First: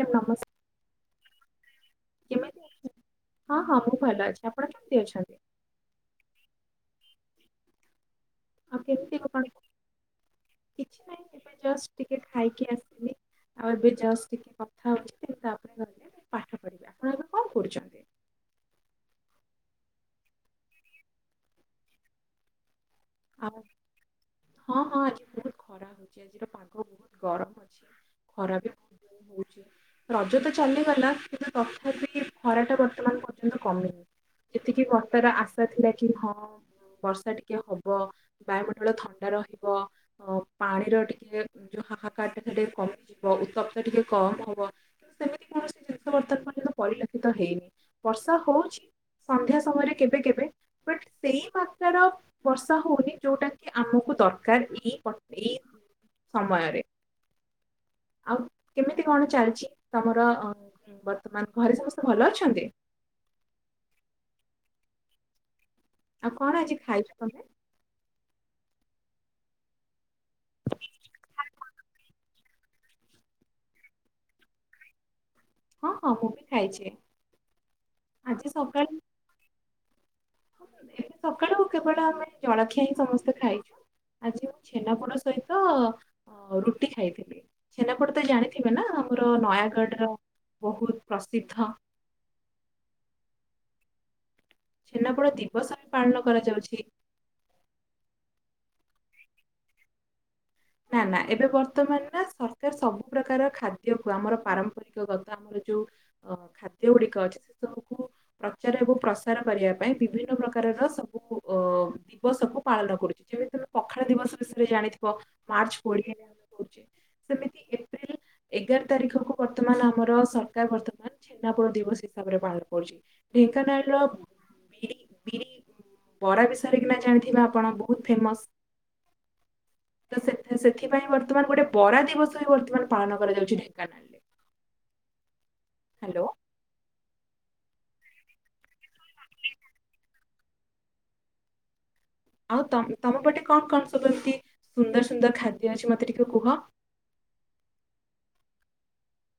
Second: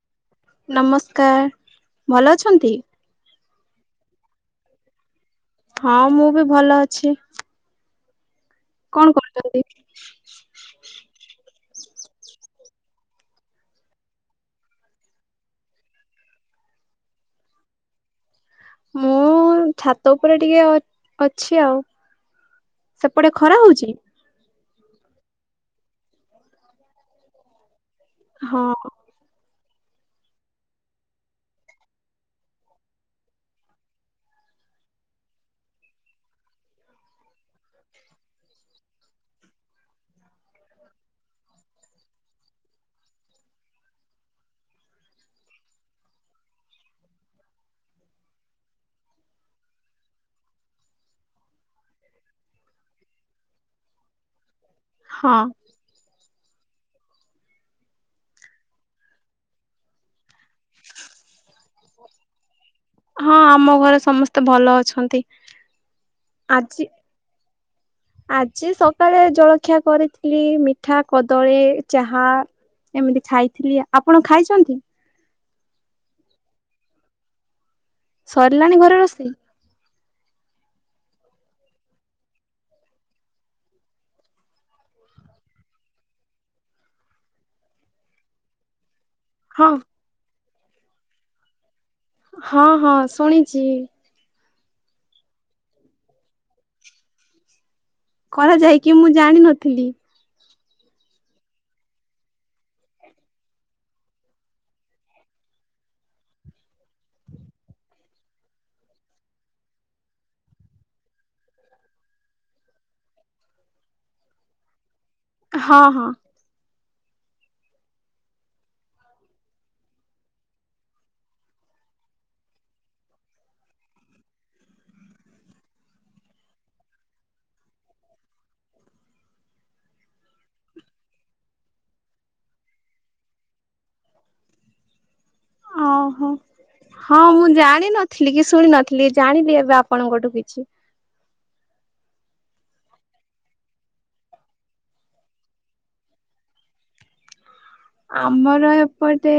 Ma'am ନମସ୍କାର ନମସ୍କାର। ଭଲ ଅଛନ୍ତି। ହଁ ହଁ ମୁଁ ଭଲ ଅଛି ଆପଣ କେମିତି ଅଛନ୍ତି? ହଁ ମୁଁ ବି ଭଲ ଅଛି। ଆଉ କଣ କେମିତି କରୁଛନ୍ତି? କିଛି ନାହିଁ ଏବେ ଜଷ୍ଟ ଟିକେ ଖାଇକି ଆସିଲି ଆଉ ଏବେ ଜସ୍ ଟିକେ କଥା ହଉଛି ତାପରେ ଗଲି ପା [inaudible] ଆପଣ ଏବେ କଣ କରୁଛନ୍ତି? ମୁଁ ଛାତ ଉପରେ ଟିକେ ଅଛି ଆଉ। ସେପଟେ ଆଉ ଖରା ହଉଛି? ହଁ ହଁ ଆଜି ବହୁତ ଖରା ହଉଛି ଆଜିର ପାଗ ବହୁତ ଗରମ। ଅଛି ଖରା ହଁ। ବି ବହୁତ ଜୋରେ ହଉଛି ରଜ ତ ଚାଲିଗଲା କିନ୍ତୁ ତଥାପି ଖରା ଟା ବର୍ତ୍ତମାନ ପର୍ଯ୍ୟନ୍ତ କମିନି। ଏତିକି ବର୍ଷାର ଆଶା ଥିଲା କି ହଁ ବର୍ଷା ଟିକେ ହବ ବ ବାୟୁମଣ୍ଡଳ ଥଣ୍ଡା ରହିବ। ପାଣିର ଟିକେ ଯୋଉ ହାହାକାର ଟା ସେ ଟିକେ କମିଯିବ ଉତ୍ତପ୍ତ ଟିକେ କମ ହବ ସେମିତି କୌଣସି ଜିନିଷ ବର୍ତମାନ ପଡ଼ିଲା ହେଇନି ବର୍ଷା ହଉଛି ସନ୍ଧ୍ୟା ସମୟରେ କେବେ କେବେ ସେଇ ମାତର ବର୍ଷା ହଉନି ଯୋଉଟା କି ଆମକୁ ଦରକାର ଏଇ ହଁ ଏଇ ସମୟରେ ଆଉ କେମିତି କଣ ଚାଲିଛି ତମର ବର୍ତ୍ତମାନ ଘରେ ସମସ୍ତେ ଭଲ ଅଛନ୍ତି? ହଁ ଆମ ଘରେ ସମସ୍ତେ ଭଲ ଅଛନ୍ତି। ଆଉ କଣ ଆଜି ଖାଇଛ ତମେ? ଆଜି ସକାଳେ ଜଳଖିଆ କରି ଲି ମିଠା କଦଳୀ ଚାହା ଏମିତି ଖାଇଥିଲି ଆପଣ ଖାଇଛନ୍ତି? ହଁ ହଁ ମୁଁ ବିି ଖାଇଛି। ଆଜି ସରିଲାଣି ସକାଳେ ଘରେ ରୋଷେଇ? ଏବେ ସକାଳୁ କେବଳ ଆମେ ଜଳଖିଆ ହିଁ ସମସ୍ତେ ଖାଇଛୁ। ଆଜି ମୁଁ ଛେନାପୋଡ ସହିତ ରୁଟି ଖାଇଥିଲି ସେଛନାପୋଡ ତ ଜାଣିଥିବେ ନା? ଆମର ହଁ ନୟାଗଡ଼ର ବହୁତ ପ୍ରସିଦ୍ଧ। ହଁ ହଁ ଶୁଣିଛି। ଛେନାପୋଡ ଦିବସ ପାଳନ କରାଯାଉଛି। କରାଯାଏକି ମୁଁ ଜାଣିନଥିଲି। ନା ନା ଏବେ ବର୍ତ୍ତମାନ ନା ସରକାର ସବୁ ପ୍ରକାର ଖାଦ୍ୟକୁ ଆମର ପାରମ୍ପରିକ ଗତ ଆମର ଯୋଉ ଖାଦ୍ୟ ଗୁଡିକ ଅଛି ସେ ସବୁକୁ ପ୍ରଚାର ଏବଂ ପ୍ରସାର କରିବା ପାଇଁ ବିଭିନ୍ନ ପ୍ରକାର ର ସବୁ ଅ ଦିବସକୁୁ ପାଳନ କରୁଛି ଯେମିତି ତମେ ପଖାଳ ଦିବସ ବିଷୟରେ ଜାଣିଥିବ। ମାର୍ଚ୍ଚ ହଁ ହଁ କୋଡିଆରେ ଆମେ କହୁଛେ ସେମିତି ଏପ୍ରି ଏଗାର ତାରିଖକୁ ବର୍ତ୍ତମାନ ଆମର ସରକାର ବର୍ତ୍ତମାନ ଛେନ୍ନାପୋଡ ଦିବସ ହିସାବରେ ପାଳନ କରୁଛି। ଢେଙ୍କାନାଳ ର ବିରି ବି ବରା ବିଷୟରେ କି ନା ଜାଣିଥିବା ଆପଣ ବହୁତ ଫେମସ। ତ ସେଥିପାଇଁ ବର୍ତ୍ତମାନ ଗୋଟେ ବରା ଦିବସ ହ ବର୍ତ୍ତମାନ ପାଳନ କରାଯାଉଛି ଢେଙ୍କାନାଳରେ। ହ୍ୟାଲୋ ଓହୋ ହଁ ମୁଁ ଜାଣି ନଥିଲି କି ଶୁଣି ନଥିଲି ଜାଣିଲି ଏବେ ଆପଣଙ୍କଠୁ କିଛି ଆଉ ତମ ପଟେ କଣ କଣ ସବୁ ଏମତି ସୁନ୍ଦର ସୁନ୍ଦର ଖାଦ୍ୟ ଅଛି ମତେ ଟିକେ କୁହ। ଆମର ଏପଟେ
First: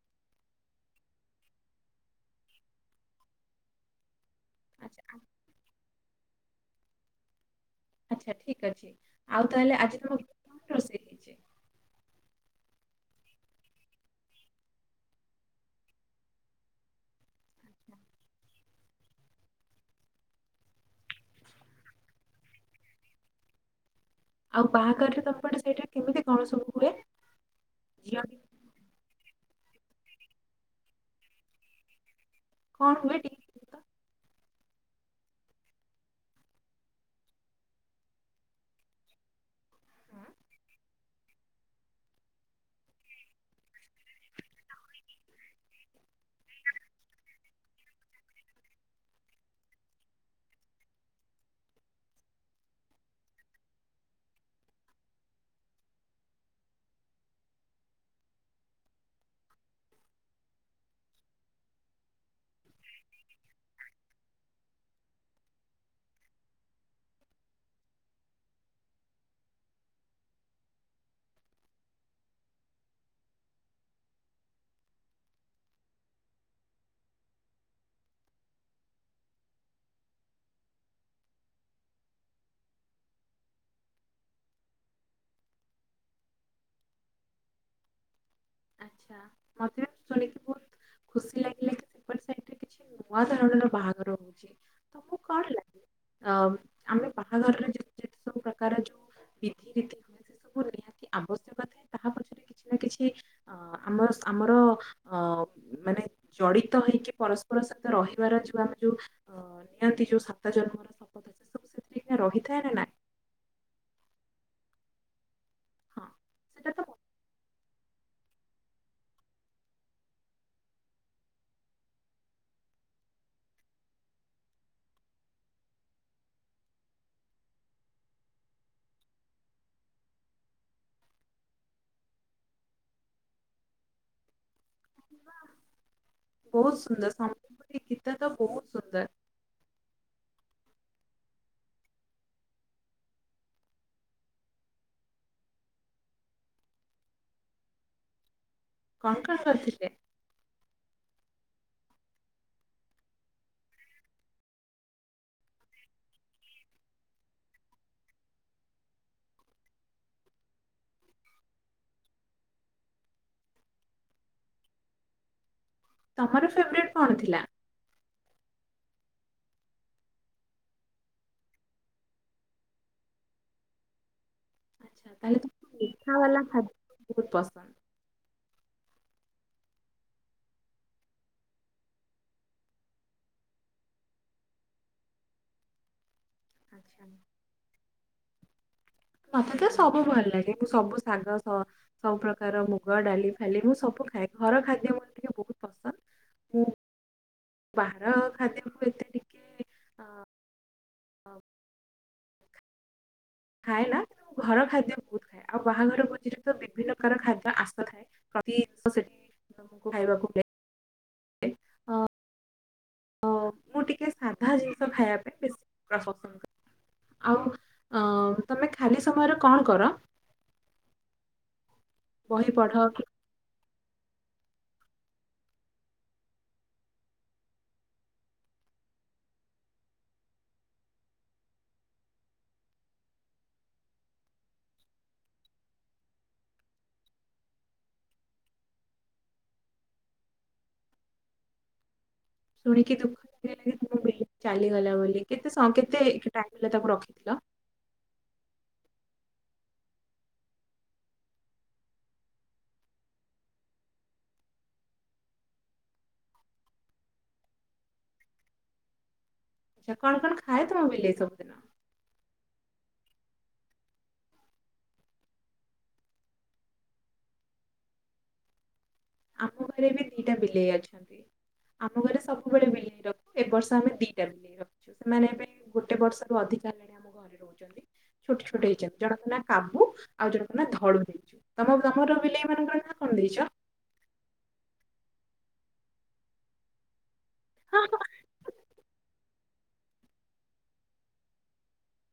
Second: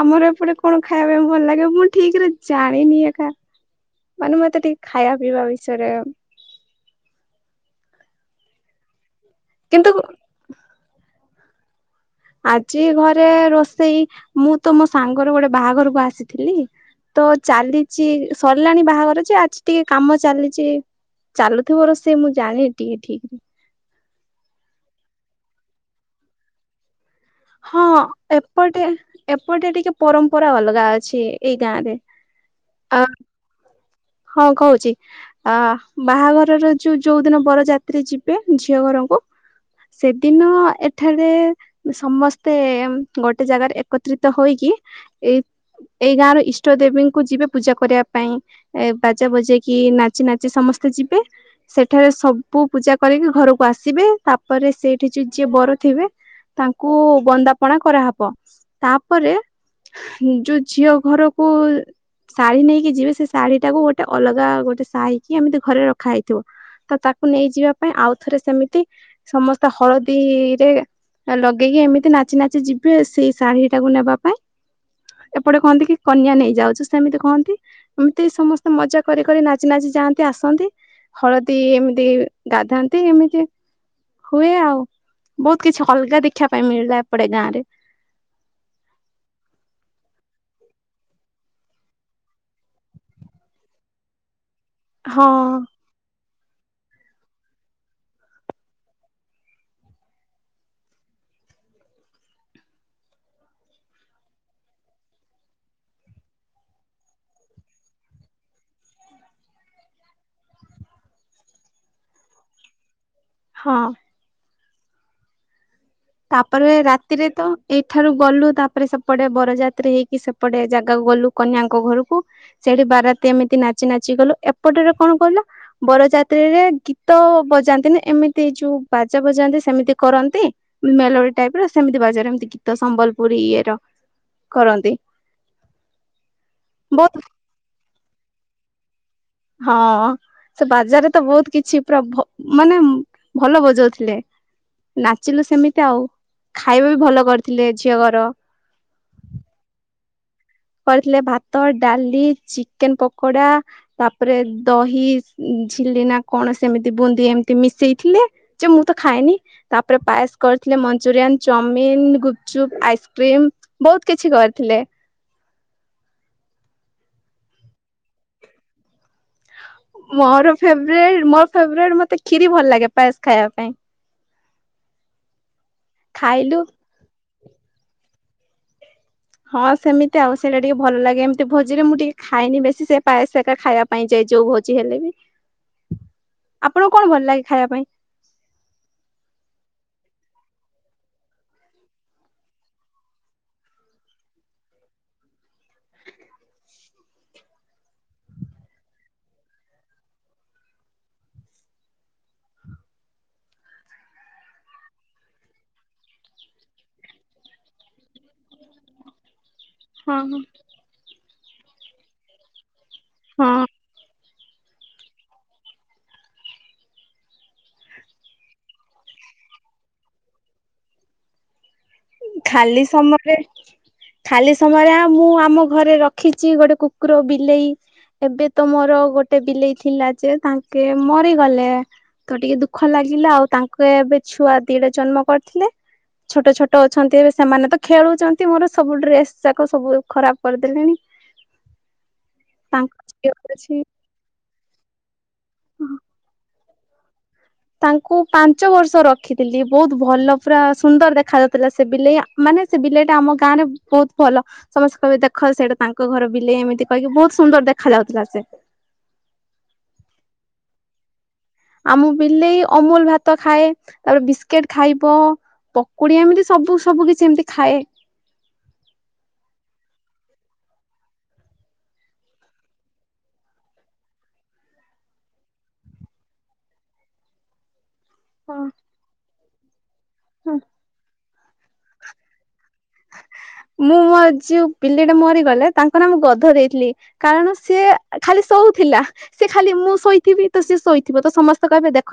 ଆମର ଏପଟେ କଣ ଖାଇବା ପାଇଁ ଭଲ ଲାଗେ ମୁଁ ଠିକ ରେ ଜାଣିନି ଏକା ମାନେ ମତେ ଟିକେ ଖାଇବା ଆଚ୍ଛା ପିଇବା ବିଷୟରେ ଆଚ୍ଛା ଠିକ ଅଛି ଆଉ ତାହେଲେ କିନ୍ତୁ ଆଜି କଣ ତ ରୋଷେଇ ହେଇଛି? ଆଜି ଘରେ ରୋଷେଇ ମୁଁ ତ ମୋ ସାଙ୍ଗର ଗୋଟେ ବାହାଘରକୁ ଆସିଥିଲି। ତ ଆଚ୍ଛା। ଚାଲିଚି ସରିଲାଣି ବାହାଘର ଯେ ଆଜି ଟିକେ କାମ ଚାଲିଛି ଚାଲୁଥିବ ରୋସେଇ ମୁଁ ଜାଣିନି ଟିକେ ଠିକରେ ଆଉ ବାହାଘରରେ ତମ ପଟେ ସେଇଟା କେମିତି କଣ ସବୁ ହୁଏ। ହଁ ଝିଅ ଏପଟେ ଏପଟେ ଟିକେ ପରମ୍ପରା ଅଲଗା ଅଛି ଏଇ ଗାଁ ରେ। କଣ ଆ ହୁଏ ଟି ହଁ କହୁଛି ଅ ବାହାଘରର ଯୋଉ ଯୋଉ ଦିନ ବର ଯାତ୍ରୀ ଯିବେ ଝିଅ ଘର ସେଦିନ ଏଠାରେ ସମସ୍ତେ ଗୋଟେ ଜାଗାରେ ଏକତ୍ରିତ ହୋଇକି ଏ ଏଇ ଗାଁ ର ଇଷ୍ଟ ଦେବୀଙ୍କୁ ଯିବେ ପୂଜା କରିବା ପାଇଁ। ଏ ବାଜା ବଜେଇ କିି ନାଚି ନାଚି ସମସ୍ତେ ଯିବେ। ସେଠାରେ ସବୁ ପୂଜା କରିକି ଘରକୁ ଆସିବେ ତାପରେ ସେଇଠି ଯ ଯିଏ ବର ଥିବେ। ତାଙ୍କୁ ବନ୍ଦାପଣା କରାହେବ ତାପରେ ଯୋଉ ଝିଅ ଘରକୁ ଶାଢୀ ନେଇକି ଯିବେ ସେ ଶାଢୀ ଟାକୁ ଗୋଟେ ଅଲଗା ଗୋଟେ ସାହିକି ଏମିତି ଘରେ ରଖା ହେଇଥିବ। ତ ତାକୁ ନେଇଯିବା ପାଇଁ ଆଉଥରେ ସେମିତି ସମସ୍ତେ ହଳଦୀରେ ଲଗେଇକି ଏମିତି ନାଚି ନାଚି ଯିବେ ସେଇ ଶାଢୀ ଟାକୁ ନେବା ପାଇଁ। ଏପଟେ କହନ୍ତି କି କନ୍ୟା ନେଇଯାଉଛି ସେମିତି କହନ୍ତି। ଏମିତି ସମସ୍ତେ ମଜା କରି କରି ନାଚି ନାଚି ଯାଆନ୍ତି ଆସନ୍ତି। ହଳଦୀ ଏମିତି ଗାଧାନ୍ତି ଏମିତି ହୁଏ ଆଉ ବହୁତ କିଛି ଅଲଗା ଦେଖିବା ପାଇଁ ମିଳିଲା ଏପଟେ ଗାଁରେ। ଆଚ୍ଛା ମତେ ବି ଶୁଣିକି ବହୁତ ଖୁସି ଲାଗିଲା କି ସେପଟ ସେଠାରେ କିଛି ନୂଆ ଧରଣର ବାହାଘର ହୋଉଛି। ହଁ। ଅ ଆମେ ବାହାଘରରେ ଯେତେ ସବୁ ପ୍ରକାର ଯୋଉ ବିଧି ରୀତି ସବୁ ନିହାତି ଆବଶ୍ୟକ ଥାଏ ତାହା ପଛରେ କିଛି କିଛି ଆମର ଆମର ଅ ମାନେ ଜଡିତ ହେଇକି ପରସ୍ପର ସହିତ ରହିବାର ଯୋଉ ଆମେ ଯୋଉ ଅ ନିଅନ୍ତି ଯୋଉ ସାତ ଜନ୍ମର ଶପଥ ସେଥିରେ ରହିଥାଏ ନା ନାଇଁ। ହଁ। ହଁ ସେଟା ତାପରେ ତ ରାତିରେ ତ ଏଇଠାରୁ ଗଲୁ ତାପରେ ସେପଟେ ବରଯାତ୍ରୀ ହେଇକି ସେପଟେ ଜାଗାକୁ ଗଲୁ କନ୍ୟାଙ୍କ ଘରକୁ। ସେଠି ବାରାତି ଏମିତି ନାଚି ନାଚି ଗଲୁ ଏପଟରେ କଣ କହିଲ ବରଯାତ୍ରୀରେ ଗୀତ ବଜ ଯାଆନ୍ତିନି ଏମିତି ଯୋଉ ବାଜା ବଜାନ୍ତି ସେମିତି କରନ୍ତି। ମେଲୋଡି ଟାଇପ ର ସେମିତି ବାଜାର ଏମିତି ଗୀତ ସମ୍ବଲପୁରୀ ଇଏ ର କରନ୍ତି ବହୁତ ସୁନ୍ଦର ସମ୍ବଲପୁରୀ ଗୀତ ତ ବହୁତ ସୁନ୍ଦର। ହଁ। ସେ ବାଜାରରେ ତ ବହୁତ କିଛି ପୁରା ଭ ମାନେ ଭଲ ବଜଉଥିଲେ। ନାଚିଲୁ ସେମିତି ଆଉ ଖାଇବା ବି ଭଲ କରିଥିଲେ ଝିଅ ଘର। କଣ କଣ କରିଥିଲେ। କରିଥିଲେ ଭାତ ଡାଲି ଚିକେନ ପକୋଡା ତାପରେ ଦହି ଝିଲି ନା କଣ ସେମିତି ବୁନ୍ଦି ଏମିତି ମିଶେଇ ଥିଲେ ଯେ ମୁଁ ତ ଖାଏନି ତାପରେ ପାୟସ କରି ଲେ ମଞ୍ଚୁରିଆନ ଚୌମିନ, ଗୁପଚୁପ, ଆଇସ୍କ୍ରିମ ବହୁତ କିଛି କରିଥିଲେ। ତମର ଫେବ୍ରାଇଟ କଣ ଥିଲା? ମୋର ଫେବ୍ରାଇଟ ମୋର ଫେବ୍ରାଇଟ ମତେ କ୍ଷୀରି ଭଲ ଲାଗେ ପାଏସ ଖାଇବା ପାଇଁ। ଆଚ୍ଛା ତା ହେଲେ ତୁମକୁ ମିଠା ବାଲା ଖାଇଲୁ ଖାଦ୍ୟ ବୋହୁତ ପସନ୍ଦ। ହଁ ସେମିତି ଆଉ ସେଇଟା ଟିକେ ଭଲ ଲାଗେ ଏମିତି ଭୋଜିରେ ମୁଁ ଟିକେ ଖାଏନି ବେଶୀ ସେ ପାଏସ ହେକା ଖାଇବା ପାଇଁ ଯାଇ ଯୋଉ ଭୋଜି ହେଲେ ବି ଆପଣଙ୍କୁ ଆଚ୍ଛା କଣ ଭଲ ଲାଗେ ଖାଇବା ପାଇଁ? ମତେ ତ ସବୁ ଭଲ ଲାଗେ ମୁଁ ସବୁ ଶାଗ ସ-ସବୁ ପ୍ରକାର ମୁଗ ଡାଲି ଫାଲି ମୁଁ ସବୁ ଖାଏ ଘର ଖାଦ୍ୟ ମତେ ଟିକେ ବହୁତ ପସନ୍ଦ ମୁଁ ବାହାର ଖାଦ୍ୟକୁ ଏତେ ଟି-ଟି ଅ ଖାଏ ନା ତ ଘର ଖାଦ୍ୟ ବହୁତ ଖାଏ ଆଉ ବାହାଘର ଭୋଜିରେ ତ ବିଭିନ୍ନ ପ୍ରକାର ଖାଦ୍ୟ ଆଶା ଥାଏ। ସେଠିକୁ ହଁ ଖାଇବାକୁ [unintelligible] ହଁ। ହଁ। ସାଧା ଜିନିଷ ଖାଇବା ପାଇଁ ବେଶୀ ପ୍ରସନ୍ଦ କରେ ଆଉ। ଅ ତମେ ଖାଲି ସମୟରେ କଣ କର? ବହି ଖାଲି ପଢ କି ସମୟରେ। ଖାଲି ସମୟରେ ଆ ମୁଁ ଆମ ଘରେ ରଖିଛି ଗୋଟେ କୁକୁର ବିଲେଇ। ଏବେ ତ ମୋର ଗୋଟେ ବିଲେଇ ଥିଲା ଯେ ତାଙ୍କେ ମରିଗଲେ ତ ଟିକେ ଦୁଃଖ ଲାଗେ। ଲାଗିଲା ତାଙ୍କ ଏବେ ଛୁଆ ଦିଟା ଜନ୍ମ କରିଥିଲେ ଛୋଟ ଛୋଟ ଛୋଟ ଅଛନ୍ତି ଏବେ ସେମାନେ ତ ଖେଳୁଛନ୍ତି ମୋର ସବୁ ଡ୍ରେସ ଯାକ ସବୁ ଖରାପ କରିଦେଲେଣି। ତାଙ୍କ ଶୁଣିକି ଦୁଃଖ ଅଛି ଲାଗ ବିଲେଇ ଚାଲିଗଲା ବୋଲି କେ କେତେ ସ କେତେ ତାକୁ ରଖିଥିଲ। ତାଙ୍କୁ ପାଞ୍ଚ ବର୍ଷ ରଖିଥିଲି ବହୁତ ଭଲ ପୁରା ସୁନ୍ଦର ଦେଖା ଯାଉଥିଲା ସେ ବିଲେଇ ମାନେ। ସେ ବିଲେଇ ଟା ଆମ ଗାଁରେ ବହୁତ ଭଲ ସମସ୍ତେ କହିବେ ଦେଖ ସେଇଟା ତାଙ୍କ ଘର ବିଲେଇ ଏମିତି କହିକି ବହୁତ ସୁନ୍ଦର ଦେଖା ଯାଉଥିଲା ସେ। ଆଚ୍ଛା, କଣ କଣ ଖାଏ ତମ ବିଲେଇ ସବୁଦିନ? ଆମ ବିଲେଇ ଅମୁଲ ଭାତ ଖାଏ, ତାପରେ ବିସ୍କିଟ ଖାଇବ। ପକୁଡି ଏମିତି ସବୁ ସବୁ କିଛି ଏମିତି ଖାଏ। ଆମ ଘରେ ବି ଦିଟା ବିଲେଇ ଅଛନ୍ତି। ଆମ ଘରେ ସବୁବେଳେ ବିଲେଇ ରଖୁ ଏବର୍ଷ ଆମେ ଦିଟା ବିଲେଇ ରଖିଛୁ। ସେମାନେ ଏବେ ଗୋଟେ ବର୍ଷ ରୁ ଅଧିକା ହେଲାଣି ଆମ ଘରେ ରହୁଛନ୍ତି। ଛୋଟ ଛୋଟ ହେଇଛନ୍ତି ଜଣଙ୍କ ନା କାବୁ ଆଉ ଜଣଙ୍କ ନା ଧଳୁ ଦେଇଚୁ। ତମ ତମର, ବିଲେଇ ମାନଙ୍କର ନାଁ କଣ ଦେଇଛ? ମୁଁ ମୋର ଯୋଉ ବିଲେଇଟା ମରିଗଲେ ତାଙ୍କ ନା ମୁଁ ଗଧ ଦେଇଥିଲି। କାରଣ ସିଏ ଖାଲି ଶଉଥିଲା। ସେ ଖାଲି ମୁଁ ଶୋଇଥିବି ତ ସେ ଶୋଇଥିବ ତ ସମସ୍ତେ କହିବେ ଦେଖ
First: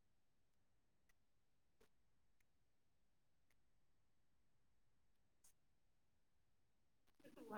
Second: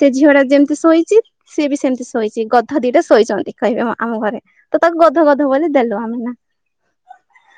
ସେ ଝିଅ ଟା ଯେମିତି ଶୋଇଛି ସିଏ ସେମିତି ଶୋଇଛି ଗଧ ଦିଟା ଶୋଇଛନ୍ତି କହିବେ ଆ ଆମ ଘରେ ତ ତାକୁ ଗଧ ଗଧ ବୋଲି ଦେଲୁ ଆମେ ନା।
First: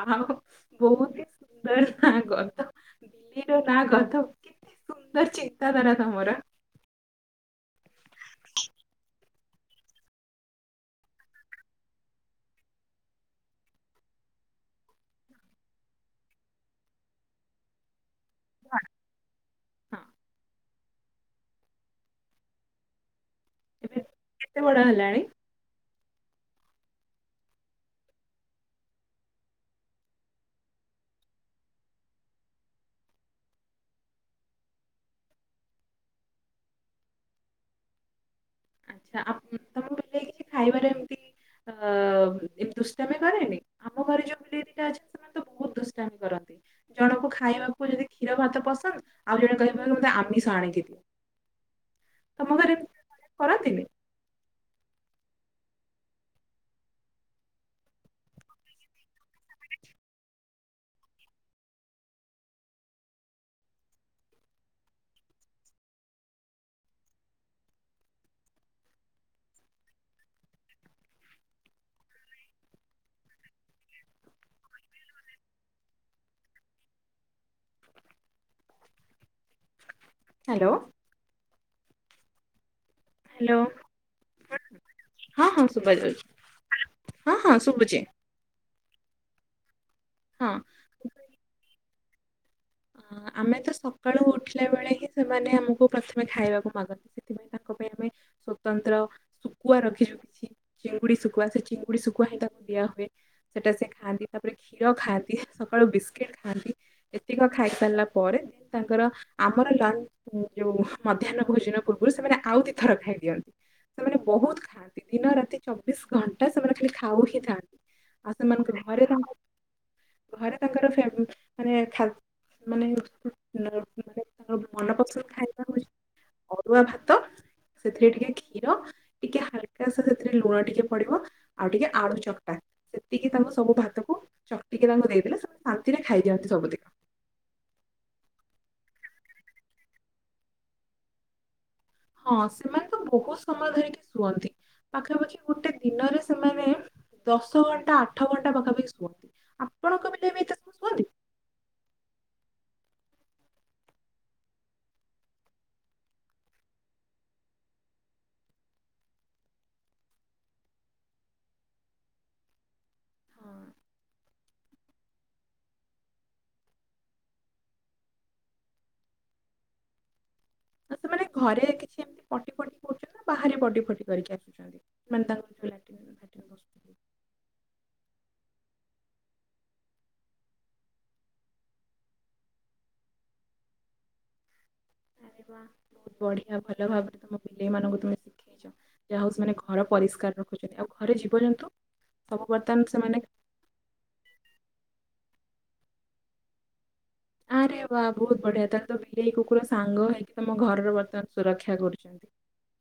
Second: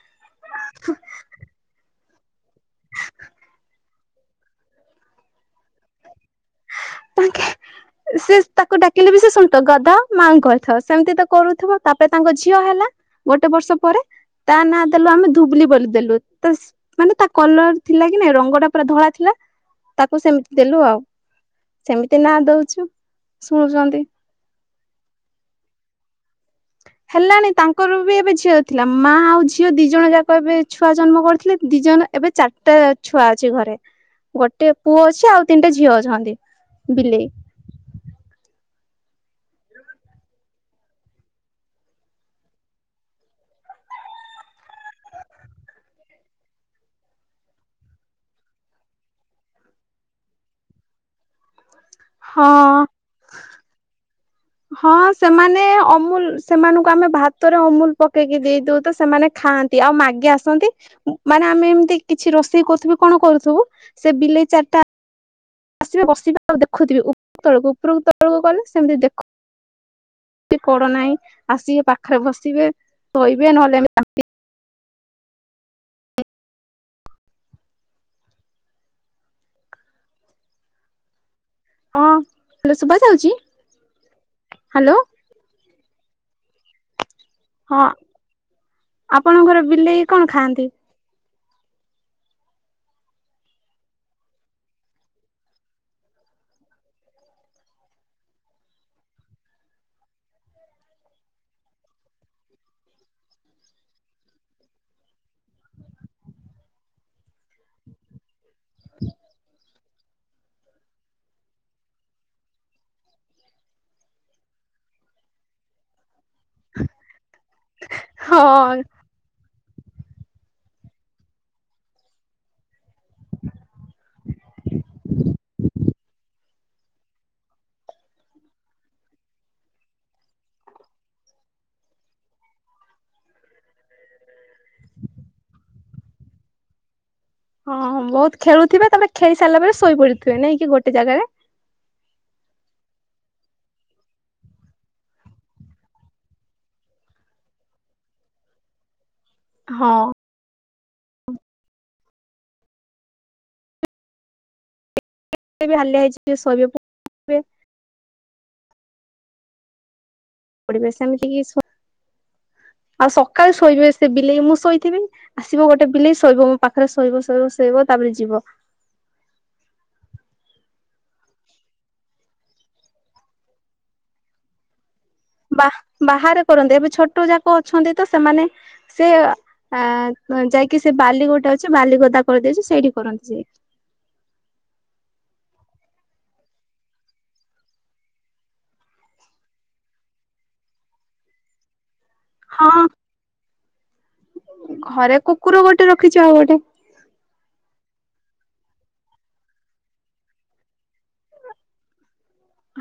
ବା ବହୁତ ହି ସୁନ୍ଦର। ନା ଗଧ ବିଲେଇର ନା ଗଧ କେତେ ସୁନ୍ଦର ଚିନ୍ତାଧାରା ତମର। ତାଙ୍କେ ସେ ତାକୁ ଡାକିଲେ ବି ସେ ଶୁଣୁଥ ଗଧ ମାଙ୍ଗଥ ସେମିତି ତ କରୁଥିବ ତାପରେ ତାଙ୍କ ଝିଅ ହେଲା। ଗୋଟେ ବର୍ଷ ପରେ। ତା ନା ଦେଲୁ ଆମେ ଧୁବୁଲି ବୋଲି ଦେଲୁ ତା ସ ମାନେ ତା କଲର ଥିଲା କି କି ନାଇଁ ରଙ୍ଗ ଟା ପୁରା ଧଳା ଥିଲା ହଁ। ତାକୁ ସେମିତି ଦେଲୁ ଆଉ। ସେମିତି ନା ଦଉଛୁ। ଶୁଣୁଛନ୍ତି। ଏବେ କେତେ ବଡ ହେଲାଣି? ହେଲାଣି ତାଙ୍କର ବି ଏବେ ଝିଅ ଥିଲା ମା ଆଉ ଝିଅ ଦି ଜଣ ଯାକ ଏବେ ଛୁଆ ଜନ୍ମ କରିଥିଲେ ଦି ଜଣ ଏବେ ଚାରିଟା ଛୁଆ ଅଛି ଘରେ। ଗୋଟେ ପୁଅ ଅଛି ଆଉ ତିନିଟା ଝିଅ ଅଛନ୍ତି ବିଲେଇ। ଆଛା ଆ ତମ ବିଲେଇ କିଛି ଖାଇବା ଟାଇମରେ ଅ ଦୁଷ୍ଟମି କରେନି ଆମ ଘରେ ଯୋଉ ପିଲେଇ ଦିଟା ଅଛନ୍ତି ସେମାନେ ତ ବହୁତ ଦୁଷ୍ଟାମି କରନ୍ତି ଯ ଜଣଙ୍କୁ ଖାଇବାକୁ ଯଦି କ୍ଷୀର ଭାତ ପସନ୍ଦ ଆଉ ଜଣେ କହିବା ମତେ ଆମିଷ ଆଣିକି ଦିଅ। ତମ ଘରେ ହଁ କରନ୍ତିନି? ହଁ ସେମାନେ ଅମୁଲ, ସେମାନଙ୍କୁ ଆମେ ଭାତରେ, ଅମୁଲ ପକେଇକି ଦେଇଦଉ ତ ସେମାନେ ଖା ନ୍ତି। ଆଉ ମାଗୀ ଆସନ୍ତି। ମାନେ ଆମେ ଏମିତି କିଛି ରୋଷେଇ କରୁଥିବୁ, କଣ କରୁଥିବୁ, ସେ ବିଲେଇ ଚାରିଟା ଆସିବେ, ବସିବେ ଆଉ ଦେଖୁଥିବେ। ଉପର ତଳକୁ, ଉପରକୁ ତଳକୁ ଗଲେ ସେମିତି ଦେଖୁ ସେମିତି କର ନାହିଁ। ଆସିକି ପାଖରେ ବସିବେ, ଶୋଇବେ, ନହେଲେ ହ୍ୟାଲୋ। ହଁ ହ୍ଯାଲୋ ସୁଭା ହୋ ହ୍ୟାଲୋ। ହଁ, ହଁ ସୁଭା ଯାଉଛି। ହ୍ୟାଲୋ ହଁ ହଁ ସୁଭଛି। ଆପଣଙ୍କର ବିଲେଇ କଣ, ଖାଆନ୍ତି? ଅ, ଆମେ ତ ସକାଳୁ ଉଠିଲା ବେଳେ ହିଁ, ସେମାନେ ଆମକୁ ପ୍ରଥମେ ଖାଇବାକୁ ମାଗନ୍ତି। ସେଥିପାଇଁ ତାଙ୍କ ପାଇଁ ଆମେ, ସଵତନ୍ତ୍ର ଶୁଖୁଆ ରଖିଛୁ କିଛି ଚିଙ୍ଗୁଡି ଶୁଖୁଆ, ସେ ଚିଙ୍ଗୁଡି ଶୁଖୁଆ ହିଁ ତାକୁ ଦିଆ ହୁଏ। ସେଟା ସେ ଖାଆନ୍ତି, ତାପରେ କ୍ଷୀର ଖାଆନ୍ତି। ସକାଳୁ ବିସ୍କିଟ ଖାଆନ୍ତି। ଏତିକ ଖାଇ ସାରିଲା ପରେ, ତାଙ୍କର ଆମର ଲଞ୍ଚ ଉ, ଯୋଉ ମଧ୍ୟାହ୍ନ ଭୋଜନ ପୂର୍ବରୁ, ସେମାନେ ଆଉ ଦି ଥର ଖାଇ ଦିଅନ୍ତି। ସେମାନେ ବହୁତ ଖାଆନ୍ତି। ଦିନ ରାତି ଚବିଶ ଘଣ୍ଟା ଟା, ସେମାନେ ଖାଲି ଖାଉ ହିଁ ଥାନ୍ତି। ଆଉ ହଁ ସେମାନଙ୍କର ଘରେ ଘରେ ତାଙ୍କର ଫେ-ମାନେ, ଖା-ମାନେ, ମାନେ ମନ ପସନ୍ଦ ଖାଇବା ହଉଛି ଅରୁଆ ଭାତ, ସେଥିରେ ଟିକେ କ୍ଷୀର, ଟିକେ ହାଲକା ସେଥିରେ ଲୁଣ ଟିକେ ପଡିବ, ଆଉ ଟିକେ ଆଳୁ ଚକଟା, ସେ ଟିକିଏ ତାଙ୍କୁ ସବୁ ଭାତକୁ, ଚକଟିକି ତାଙ୍କୁ ଦେଇଦେଲେ ସେ ଶାନ୍ତିରେ, ଖାଇଦିଅନ୍ତି ସବୁ ଦିନ୍। ହଁ ବହୁତ ଖେଳୁଥିବେ। ତାପରେ ଖେଳି ସାରିଲା ପରେ, ଶୋଇପଡିଥିବେ ନାଇଁ କି ଗୋଟେ ଜାଗାରେ? ହଁ, ସେମାନେ ତ ବହୁତ ସମୟ ଧରିକି ଶୁଅନ୍ତି। ପାଖାପାଖି ଗୋଟେ ଦିନରେ ସେମାନେ, ଦଶ ଘଣ୍ଟା, ଆଠ ଘଣ୍ଟା ପାଖାପାଖି ଶୁଅନ୍ତି। ହଁ ଆପଣଙ୍କ ବିଲେଇ ବି ଏତେ ଶୁଅନ୍ତି? ଯେତେ ବି ହାଲିଆ ହେଇ ଯିବେ, ଶୋଇବାକୁ ପଢିବେ, ସେମିତିକି ଶୋ ଆଉ ସକାଳେ ହଁ, ଶୋଇବେ। ସେ ବିଲେଇ ମୁଁ ଶୋଇଥିବି। ଆସିବ ଗୋଟେ ବିଲେଇ ଶୋଇବ ମୋ ପାଖରେ। ଶୋଇବ, ଶୋଇବ, ଶୋଇବ ତା ତାପରେ ଯିବ। ଆଉ ସେମାନେ ଘରେ କିଛି ଏମତି ପଟି ଫଟି କରୁଛନ୍ତି ନା? ବାହାରେ ପଟି ଫଟି କରିକି ଆସୁଛନ୍ତି? ମାନେ ତାଙ୍କର ବା, ଯୋଉ ଲାଟିନ୍ ବାହାରେ ଫାଟିନ୍ କରନ୍ତି। ଏବେ ବସୁଛନ୍ତି ଛୋଟ ଯାକ ଅଛନ୍ତି, ତ ସେମାନେ ସେ, ଏଁ ଯାଇକି ସେ ବାଲି ଗୋଟେ ଅଛି। ବାଲି ଗଦା କରିଦେଇଛି ସେଇଠି କରନ୍ତି ସେ ବଢିଆ ଭଲ ଭାବରେ ତମ ବିଲେଇ ମାନଙ୍କୁ ତମେ ଶ ଯାହା ହଉ, ସେମାନେ ଘର ପରିଷ୍କାର ରଖୁଛନ୍ତି। ଆଉ ଘରେ ଜୀବଜନ୍ତୁ? ସବୁ ହଁ ବର୍ତ୍ତମାନ ସେମାନେ ଘରେ କୁକୁର ଗୋଟେ ରଖିଛୁ, ଆଉ ଗୋଟେ। ଆରେ ବା ବହୁତ ବଢିଆ। ତାହେଲେ ତ ବିଲେଇ, କୁକୁର ସାଙ୍ଗ ହେଇକି ତମ ଘରର ସୁରକ୍ଷା କରୁଛନ୍ତି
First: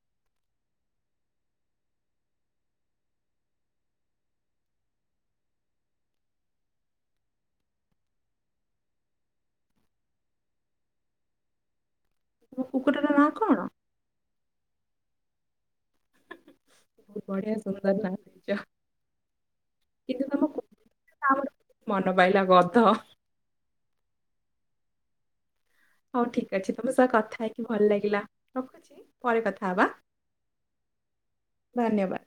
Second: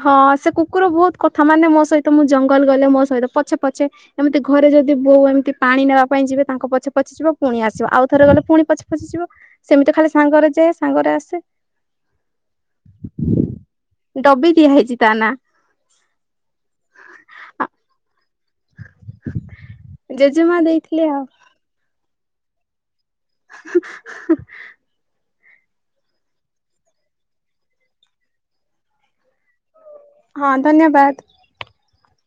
ହଁ, ସେ କୁକୁର ବହୁତ କଥା ମାନେ, ମୋ ସହିତ ମୁଁ ଜଙ୍ଗଲ ଗଲେ, ମୋ ସହିତ ପଛେ ପଛେ ଏମିତି ଘରେ ଯଦି ବୋଉ ଏମିତି ପାଣି ନେବା ପାଇଁ ଯିବେ, ତାଙ୍କ ପଛେ ପଛେ ଯିବ ପୁଣି ଆସିବ। ଆଉ ଥରେ ଗଲେ ପୁଣି ପଛେ, ପଛେ ଯିବ। ସେମିତି ଖାଲି ସାଙ୍ଗରେ ଯାଏ, ସାଙ୍ଗରେ ଆସେ। ତମ କୁକୁରର ନାଁ କଣ ଡବି ଦିଆ ହେଇଛି ତା, ନା। ବଢିଆ ସୁନ୍ଦର ନାଁ। ଜେଜେମା ଦେଇଥିଲେ ଆଉ। ତ ପାଇଲା ଗଧ [unintelligible] ହଉ ଠିକ ଅଛି ତମ ସହ କଥା ହେଇକି ଭଲ ଲାଗିଲା ରଖୁଛି ପରେ କଥା ହବା। ହଁ ଧନ୍ୟବାଦ। ଧନ୍ୟବାଦ